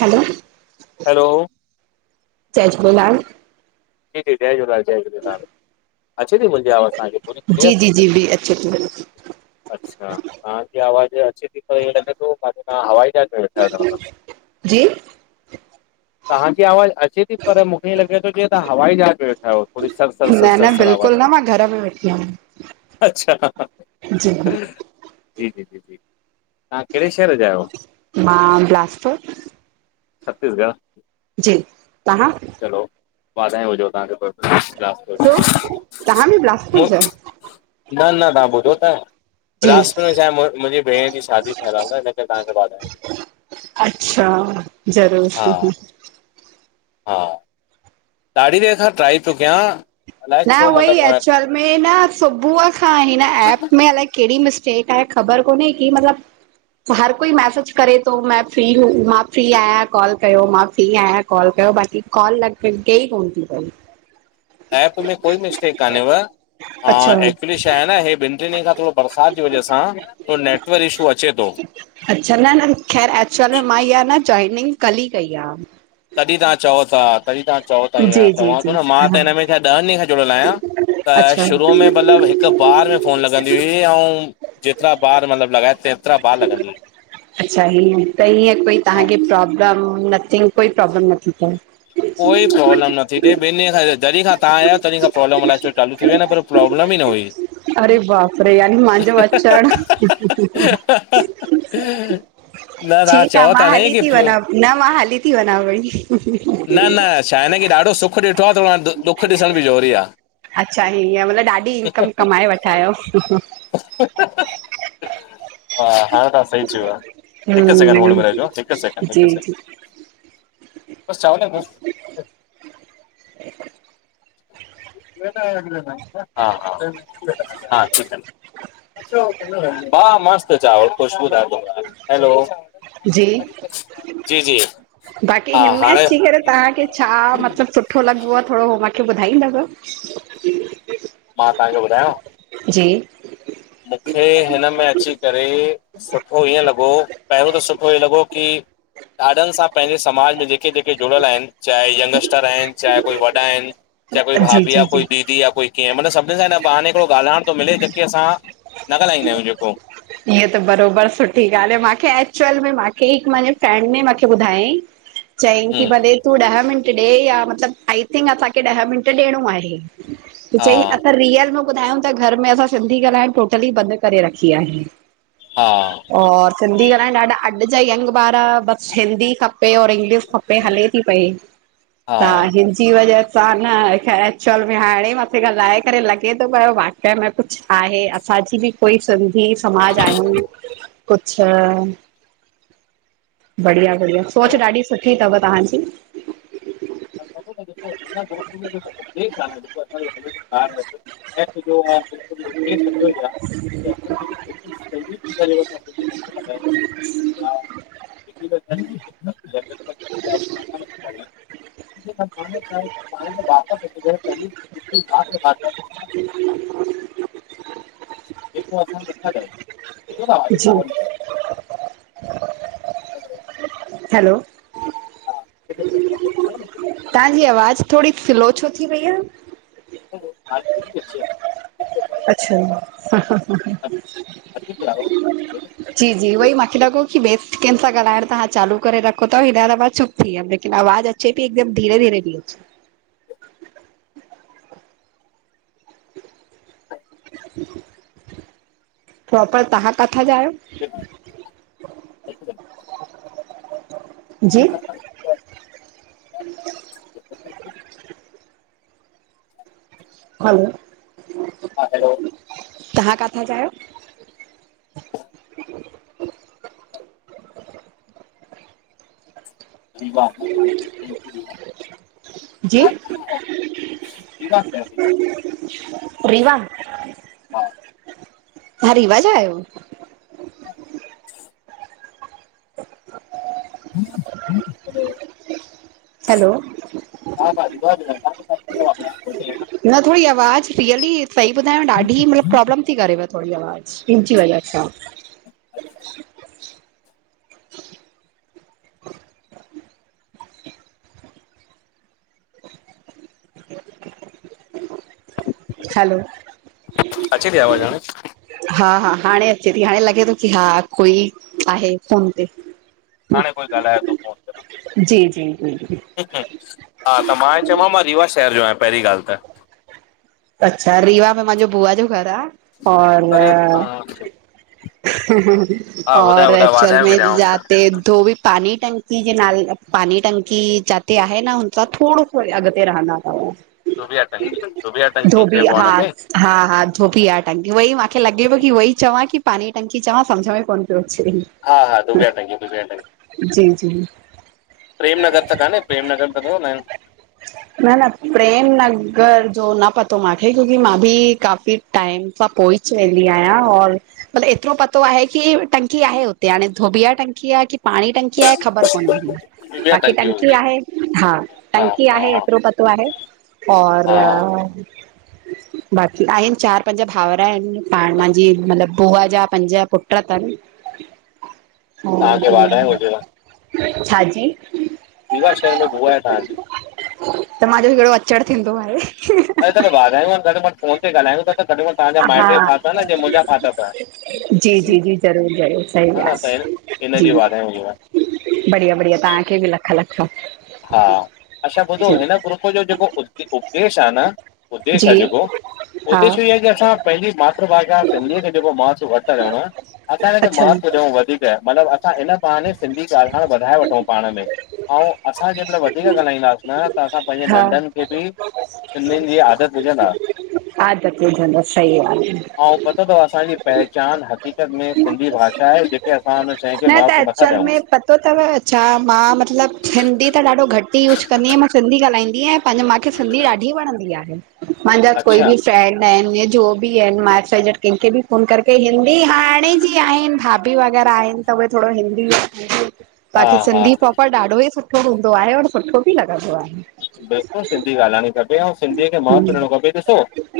हलो hello, जय झूलेलाल। जी जी जय झूलेलाल जय झूलेलाल, अचे ती मुंजी आवाज़ तहांखे? जी जी जी जी अचे ती। अच्छा तहांजी आवाज़ अचे ती त ईंयं लॻे तो काथे तहां हवाई जहाज में वे जी, तहांजी आवाज़ अचे ती पर मुखे ईअं लॻे तो जींयं तहां हवाई जहाज वेठा आहियो थोड़ी सर सर सर न सर न सर बिल्कुलु आवाज़ न मां घर में वेठी आहियां। अच्छा हा हा। जी जी जी जी जी तहां कहिड़े शहर जा आहियो? मां बिलासपुर। छत्तीसगढ़। जी, तव्हां? चलो वाधायो हुजो तव्हांखे छो? तव्हां बि बिलासपुर जा न-न तव्हां ॿुधो त जी बिलासपुर में छाहे मुंहिंजे भेण जी शादी ठयलु आहे हिन करे तव्हांखे वधायो। अच्छा हा ज़रूरु। हा। ॾाढी देरि खां ट्राई तो कयां अलाए न छो उहो ई मतिलबु एक्चुल में न सुबुह खां हिन ऐप में अलाए कहिड़ी मिस मिसटेक आहे ख़बर कोन की मतिलबु हर कोई मैसेज करे थो मेें फ्री हो मां फ्री आहियां कॉल कयो, मां फ्री आहियां कॉल कयो बाक़ी कॉल लॻे ई कोन्ह थी पई। ऐप में कोई मिस्टेक कोन्हे हा, अच्छा एक्चुली छा आहे न हे ॿिनि टिनि ॾींहंनि खां थोरो बरसाति जी वजह सां थोडो नेटवर्क इशू अचे थो। अच्छा न-न ख़ैर एक्चुअल में मां इहा न जॉइनिंग कल्ह ई कई आहे। तॾहिं तव्हां चओ था, तॾहिं तव्हां चओ था ईअं जी जी चवां जी थो न मां हा त हिन में छा ॾींहनि ॾींहंनि खां जुड़ियल आहियां। त अच्छा शुरूअ में मतिलबु हिकु बार में फ़ोन लॻंदी हुई ऐं जेतिरा ॿार मतिलबु लॻाए ते ऐतिरा ॿार लॻंदी हुईं। अच्छा हीअं त हीअं कोई हा तव्हांखे प्रोब्लम नथिंग, कोई प्रोब्लम नथी थिए? कोई प्रोब्लम न थी थिए ॿिन ॾींहनि खां जॾहिं खां तव्हां आहियो तॾहिं खां प्रॉब्लम अलाए छो चालू थी वियो न प्रॉब्लम ई न हुई। अरे बाप रे, यानी मुंहिंजो अचण न तव्हां ठीकु आहे। चओ मां था न हली की थी वञा न मां हली थी वञा भई न-न छा आहे न की ॾाढो सुखु ॾिठो आहे त दुख ॾिसण बि जरूरी आहे। अच्छा हीअं मतिलबु ॾाढी इनकम कमाए वेठा आहियो। हा, हाणे तव्हां सही चयो वियो आहे। हिकु सेकिंड होल हम्म में रहिजो, हिकु सेकिंड, जी हिकु जी सेकिंड बसि चांवर बसि। हा-हा-हा, ठीकु आहे। हा, मस्त चावंर ख़ुशबूदार। हैलो जी, जी जी बाक़ी हा हिन में हाणे अची करे तव्हांखे छा मतिलबु सुठो लॻो आहे, थोरो उहो मूंखे ॿुधाईंदव? मां तव्हांखे ॿुधायो। जी। मूंखे हिन में अची करे सुठो ईअं लॻो, पहिरियों त सुठो हीअं लॻो की ॾाॾनि सां पंहिंजे समाज में जेके-जेके जुड़ियल आहिनि चाहे यंगस्टर आहिनि चाहे कोई वॾा आहिनि चाहे कोई जी भाभी आहे या जी जी कोई दीदी या कोई कीअं मतिलबु सभिनी सां हिकॾे ॿाहने ॻाल्हाइण थो मिले जेके असां न ॻाल्हाईंदा आहियो जेको। हीअ त बराबरि सुठी ॻाल्हि आहे। मूंखे एक्चुअल में मूंखे हिकु मुंहिंजे फेंर्ड ने मूंखे ॿुधायई चयईं हूं की भले तूं ॾह मिंट ॾे या मतिलबु आई थिंक असांखे ॾह मिंट ॾियणो आहे। त चईं हा असां रियल में ॿुधायूं त घर में असां सिंधी ॻाल्हाइणु टोटली बंदि करे रखी आहे। हा और सिंधी ॻाल्हाइण ॾाढा अॼु जा यंग ॿार हिंदी खपे और इंग्लिश खपे हले थी पई हा त हिन जी वजह हा, न एक्चुअल में हाणे मथे ॻाल्हाए करे लॻे थो पियो वाकई में कुछ आहे असांजी बि कोई संधी स कुच्छ बढ़िया सोच ॾाढी सुठी थव तहांजी। िसो हिन ग्रुप में जेको उपदश आहे न जेको अ हलेॿ [unintelligible] ऐं सु जोो [unintelligible] [unintelligible] ठीकु [unintelligible] [inaudible] पाण वापस अच या [unintelligible] [inaudible] जेको असां र जी [unintelligible] हैलो। ठ [inaudible] तहांजी आवाज थोड़ी स्लो छो थी वई आ? हांणे ठीक ति अचेव? अच्छा! जी जी, उई मांखे लॻो कि ॿे कंहिं सां ॻाल्हाइण तव्हां चालू करे रखो थव, हेॾा सफा चुप थी वयो, लेकिन आवाज़ अच्चे पी, एकदम धीरे धीेरे पी अच्चे। प्रोपर, तहां काथां जा आयो? हिकदम। [inaudible] जी ह सारी [inaudible] [inaudible] हैलो। हा हैलो तहां काथां जा आहियो? जी रीवा शहर रीवा। रीवा, तहाँ रीवा जा आयो? [inaudible] हा। [unintelligible] हा हा। [inaudible] हैलो हा बाज बा इनउड़ीब्ल [unintelligible] न थोड़ी आवाज़ु रियली सही ॿुधायांव ॾाढी मतलबु प्रॉब्लम थी करेव थोड़ी आवाज़ु। अलाए छा [unintelligible] हैलो अच्चे ती आवाज हाणे? हा हा हाणे अचे ती, हाणे लॻे थो कि हा कोई आहे फोन ते। हा, हाणे कोई ॻाल्हाए थो फोन ते जी जी जी जी। हा त मां चयोम मां रीवा शहर जो आहियां पहिरीं ॻाल्हि त अच्छा, रीवा में महांजो बुआ जो घर आ और अरे हा और ॿुधायो ॿुधायो चल वाधायूं बि में ॾियांव जाते धोबि पाणी टंकी टंकी जे नाल पाणी टंकी जाथे आहे न हुन खा थोड़ो सो अॻिते रहंदा तव। धोबिया टंकी धोबिया टंकी चइबो आहे हा हुनखे हा हा धोबिया टंकी उहोई मूंखे लॻे पियो कि उहोई चवां की पाणी जी टंकी चवां सम्झ में कोन पियो अचे। हा हा धोबिया टकी धोबिया टंकी जी जी प्रेम नगर त कान्हे प्रेमनगर त न रहंदा आहिन? न न प्रेम नगर जो न पतो त मूंखे क्योंकि मां बि काफ़ी टाइम खां पोए वेंदी आहियां और मतिलबु एतिरो पतो आहे कि टंकी आहे हुते हाणे धोबिया टंकी आहे कि पाणी टंकी आहे ख़बर कोन आहे? दुबिया बाक़ी टंकी हूंदी आहे हा हा टंकी हा आहे एतिरो पतो आहे और छा आहे? बाक़ी आहिनि चारि पंज भाउर आहिनि पाण, मुंहिंजी मतिलबु बुआ जा पंज पुट अथनि तव्हांखे वाधायूं हूजेव। छाजी? रीवा शहर में बुआ आहे तव्हां जी। त मुंहिंजो केहिड़ो अचड़ थींदो आहे? अरे त वाधायूं आहिन घट में घट फोन ते ॻाल्हायूं था त जिअं तवां जा हा माइट भी फाथा पया आहिन जिय मुहिंजा फाथा पया आहिंन। जी जी जी ज़रूर ज़रूर सही त ॻाल्हि जी हिनजी वाधायूं हुजेव बढ़िया बढ़िया तव्हांखे बि लख लख। हा, अच्छा ॿुधो जी हिन ग्रुप जो जेको उद्देश्य आहे न उद्देश्य जी आहे जेको हा उद्देश्य इहो आहे की असां पंहिंजी मातृभाषा सिंधीअ खे जेको महत्वु घट था ॾियूं असां हिनखे अच्छा महत्वु ॾियूं वधीक मतिलबु असां इन बहाने सिंधी ॻाल्हाइणु वधाए वठूं पाण में ऐं असां ॼेंमहिल वधीक ॻाल्हाईंदासीं न त असां पंहिंजे हा नंढनि खे बि सिंधयूंनि जी आदत विझंदा। विझंदा सही आहे। ऐंऊ पतो अथव असांजी पहचान उहा हक़ीक़त में सिंधी भाषा आहे जहिखे असां हुन शइ खे न त महतव नथा एक्चुअल ॾियउं में पतो अथव, छा मां मतिलबु हिंदी त ॾाढो घटि ई यूज़ कंदी आहियां मां सिंधी ॻाल्हाईंदी आहियां पंहिंजी मूंखे सिंधी ॾाढी वणंदी आहे मुंहिंजा कोई अच्छा बि फ्रेंंड आहिनि या जो बि आहिनि माइट कंहिंखे बि फ़ोन करके हिंदी हाणे जी आहिनि भाभी वगैरह त उहे थोडो हिंदी हा बाकी हा सिंधी प्रोपर ॾाढो ई सुठो हूंदो आहे और सुठो बि लॻंदो आहे। बिल्कुलु सिंधी ॻाल्हाइणी खपे ऐं सिंधीअ खे महत्वु आहे। ॾियण खपे डिसो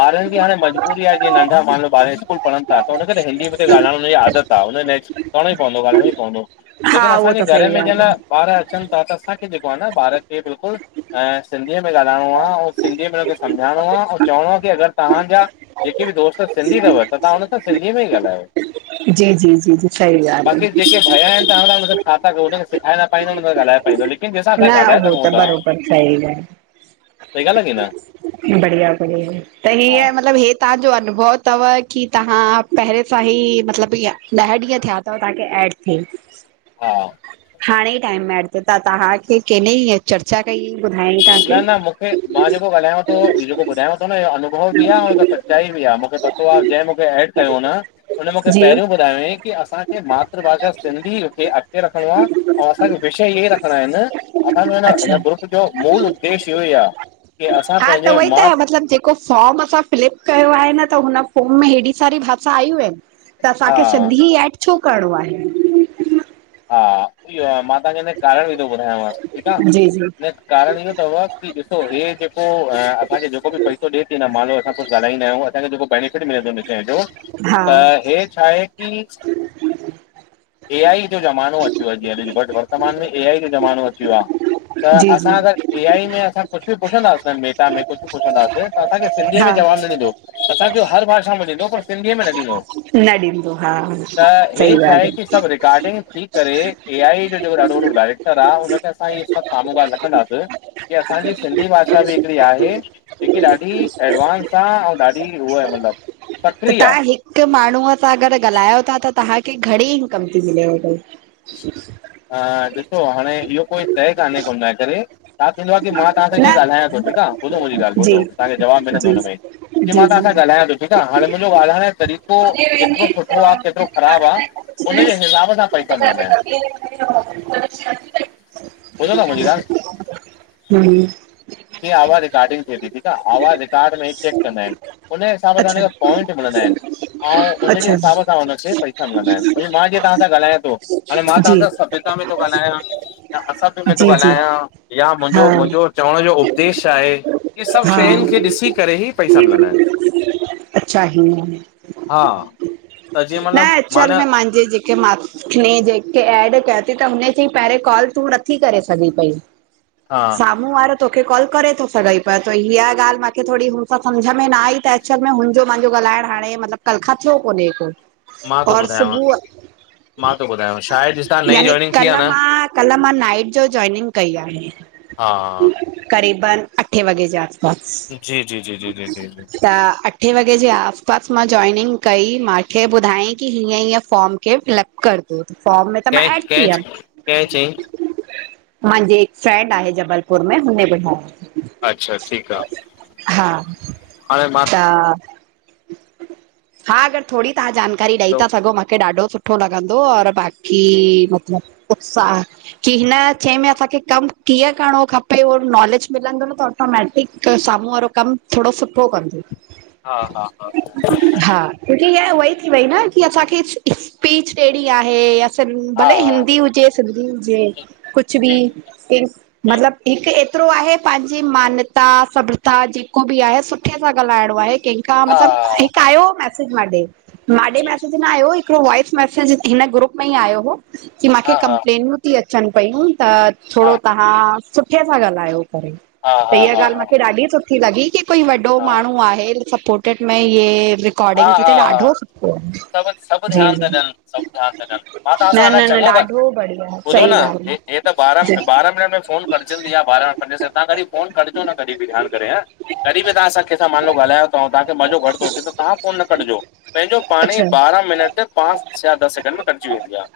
ॿारिन जी हाणे मजबूरी आहे जीअं नंढा मानलो ॿारि इस्कूल पढ़न था त हुनखे हिंदी में ॻाल्हाइण हुनजी आदत आ हुनखे करणो ई पवंदो ॻाल्हाइणो ई पवंदो हा लेकिन उहो असांजे त सही घर में जिअं ॻाल्हि न आहे। ॿार अचनि था त असांखे जेको आहे न ॿारिन खे बिल्कुलु सिंधीअ में ॻाल्हाइणो आहे ऐं सिंधीअ में हुनखे समझाइणो आहे ऐं चवणो कि अगरि तव्हांजा जेके बि दोस्त सिंधी अथव त तव्हां हुन सां सिंधीअ में ई ॻाल्हायो जी जी जी जी सही ॻाल्हि बाक़ी आहे जेके भैया आहिनि तव्हां हुनसां छा था हुनखे सेखारे न पाईंदो न ॻाल्हाए पाईंदो लेकिन जंहिंसां न असां ॻाल्हाए उहो सिघूं त था बरोबर सही ॻाल्ह सही ॻाल्हि आहे की न बढिया बढिया त ही हा आ मतलबु तांजो अनुभव थव की तांहां पहेरें सांही मतिलब ईअं ॾह ॾींहं थिया। त तांखे ऐड थेई। हा। हाणे ई टाइम में एड त तांहांखे केनई चर्चा कई ॿुधायां तांखे। न मूंखे मां जेको ॻालायो तो जेको ॿुधायों थ न इो अनुभव बि आ अ हिक सचाई बि आ मूंखे। आए जेंह मूंखे एड कयो न हुन मूंखे जी पहिरियों ॿुधायोईं। कि असांखे मातृभाषा सिंधीअं खे अॻते रखणो आ अउ असांखे विषय इहेई रखंदाइंन। असांजो हिन अच्छा ग्रुप जो मूल उद्देश इहो आ की असां हा त पंहेनजे उहोई त मा। मतिलबु जेको फॉर्म असां फ्लिप कयो आहे न त हुन फॉर्म में हेॾी सारी भाषा आयूं आहिन्। त हा असांखे सधी एड छो करिणो आहे? हा इहो मां तांखे हिन कारण विधो ॿुधायांव ठीक आह जी जी न। कारण इहो थव की ॾिसो हे जेको असांखे जेको बि पैसो ॾिए थी न मालो असां कुछ ॻाल्हाईंदायूं। आ जेको ब बैनिफिट मिले थो हुन शइ जो हा त हे छा आहे की। ए आई जो ज़मानो अची वयो जीअं घट वर्तमान में ए आई जो ज़मानो अची ब्या। त जी जी असां अगर ए आई में असां कुछ बि पुछंदासीं। मेटा में कुछ पुछंदासीं त असांखे सिंधीअ हा में जवाब न ॾींदो। असांखे हर भाषा में ॾींदो पर सिंधीअ में न ॾींदो। न ॾींदो हा त सही हे छा ॻाल्हि आहे की सभ रिकॉर्डिंग। डिसी करे ए आई जो जेको ॾाढो वॾो डायरेक्टर आह हुनखे असां इ सभ साम्हूं वार रखंदास। की असांजी सिंधी भाषा बि हिकड़ी आहे। जेकी ॾाढी एडवांस आ आऊ ॾाढी उहा हि मतलब। त तां हिक माण्हूअ ता अगर ॻाल्हायो था त तंहाखे घणी इनकम थी मिलेवत? [inaudible] हा ॾिसो हाणे इहो कोई शइ कान्हे कोन हिन करे। तां थींदोवा की मां तांसां न हि ॻाल्हायां तो ठीक आ। ॿुधो मुंजी ॻाल्ह जी ॿधो तांखे जवाब मिलंदो जी हिन भई के जी मां तां जी सां ॻालायां थो ठीक आ, हाणे मुंजो ॻाल्ह हाणे तडी। केतरो सुठो आ केतरो ख़राब आहे हुनन जे हिसाब सां। पैसा मिलंदा आहिनि [unintelligible] बुधन मुंहिंजी गाल्ह। हू। जी आवाज़ रिकार्डिंग थिए थी ठीक आ आवाज़ रिकार्ड में चेक कंदा आहिन। हुनए हिसाब सां अच्छा हुनखे पॉइंट मिलंदा आहिन अऊ हुनए अच्छा जी हिसाब सां हुनखे प। कंदा आहिन भई मां जीअं तां सां ॻाल्हायां तो हाणे मां तां जी सा सभ्यता में तो ॻाल्हायां। या असां बि में थो जी ॻाल्हायां या हा मुंहिंजो मुंहिंजो चवण जो उपदेश आहे। इहे सभ हा सयूं खे ॾिसी करे ई। पैसा मिलंदा आहिनि अच्छा हिंअ। हा। त जीअं न मतिलबु मां अचल न में मांजे जी। की मां न जेके एड कया ती त हुननजी पहेरे कॉल तूं रखी करे सघी पई। हा साम्हूं वारो तोखे कॉल करे तो सघई पर त ईहा ॻाल्ह माँखे थोड़ी सम्झमें न आई त। अक्षर में हुनजो माँन्जो ॻाल्हाइण हाणे मतलब कलखा थियो कोन्हे को। मां त और ॿुधायांव सुबुह मां थो ॿुधायांव सायाद जेसतां नई यानी जॉइनिंग थी आ कल्ह न। मां कल्ह मां नाइट जो जॉइनिंग कई आहे। हा। क़रीबन अठे वजे जाग़। जी जी जी जी जी जी जी त अठे वॻे जे आसपासि मां जॉइनिंग कई, मांखे ॿुधाई की हीअं-हीअं फॉम केरु फिलप करदो, फॉर्म में त मां कंहिं एड थी कंहिं कंहिं चयईं हुयमि। माहांजे हिकु फ्रेंंड आहे जबलपुर में, हुने ॿुधाया। अच्छा ठीकु आ, हाणे मां त हा अॻरि थोडी तहां जानकारी ॾेई हैलो ता सघो मूंखे ॾाढो सु सुठो लॻंदो और बाक़ी मतिलबु उत्साह की हिन शइ में असांखे कमु कीअं करिणो खपे औ नॉलेज मिलंदो न त ऑटोमैटिक साम्हूं वारो कमु थोडो सुठो कंदो। हा हा हा की हिअ उवई थी वई न, की असांखे स्पीच ॾेहिड़ी आहे। सिं हा भले हा हिंदी हुजे, सिंधी हुजे जी कुझु बि जी जी सि मतिलबु हिकु एतिरो आहे पंहिंजी मान्यता, सभ्रता जेको बि आहे सुठे सां ॻाल्हाइणो आहे। ठीकु आ, हा मतिलबु हिकु हा आयो मैसेज माॾे, माॾे जी जी मैसेज न आयो हिकिड़ो वॉइस मैसेज हिन ग्रुप में ई आयो हुओ, की मांखे हा हा कंप्लेनियूं ती अचनि पयूं त हा थोडो तव्हां सुठे सां ॻाल्हायो करे, हा त हा इहा हा ॻाल्हि मूंखे ॾाढी सुठी लॻी की कोई वॾो हा माण्हू आहे सपोटेट में, ये रि हा रिकॉडिंग थी हा त हा ॾाढो सभु सभु जी ध्यानु जी। था ॾियनि सभु ध्यानु था ॾियनि मां तव्हां न सां अञा न न ॾाढो बढ़िया, सही ॻाल्हि हीअ त ॿारह, जी ॿारह मिनट में फोनु कटजंदी आ ॿारह पंजे से, तां कॾी फोनु कटजो न कॾी बि ध्याण करे हे। कॾी बि तां सां कैसां मानलो ॻाल्हायो तव, तव्हां खे मज़ो घट तो अचे त तहां फोनु न कटिजो, पंहिंजो अच्छा पाणेई ॿारह मिनट ते पांच या दस सैकेंड में कटिजी वेंदी आ। [inaudible]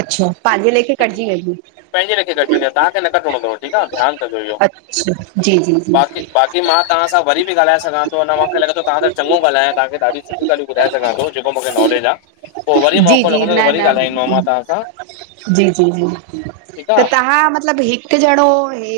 अच्छो, पाहिंजे लेखे कटजी वेंदी। पंहिंजे लेखे कटिजीं वेंदी, तव्हांखे न किटणो तव, ठीकु आ ध्यानु रखजो इयो। अच्छा, जी जी बाक़ी, जी बाक़ी मां तहां सां वरी बि ॻाल्हाए सघां तो, अञां मांखे लॻे तो तहां त चङो ॻाल्हाया। तांखे ॾाढी सुठिय ॻाल्हियूं ॿुधाए सघा तो, जेको मूंखे नॉेलेज आ। पो वरी जी मौक़ो जी लॻंदो त न वरी ॻाल्हाईंदोमांव न मां तहां सां। जी जी जी ठीक आ त तव्हां मतिलबु हिकु जणो हे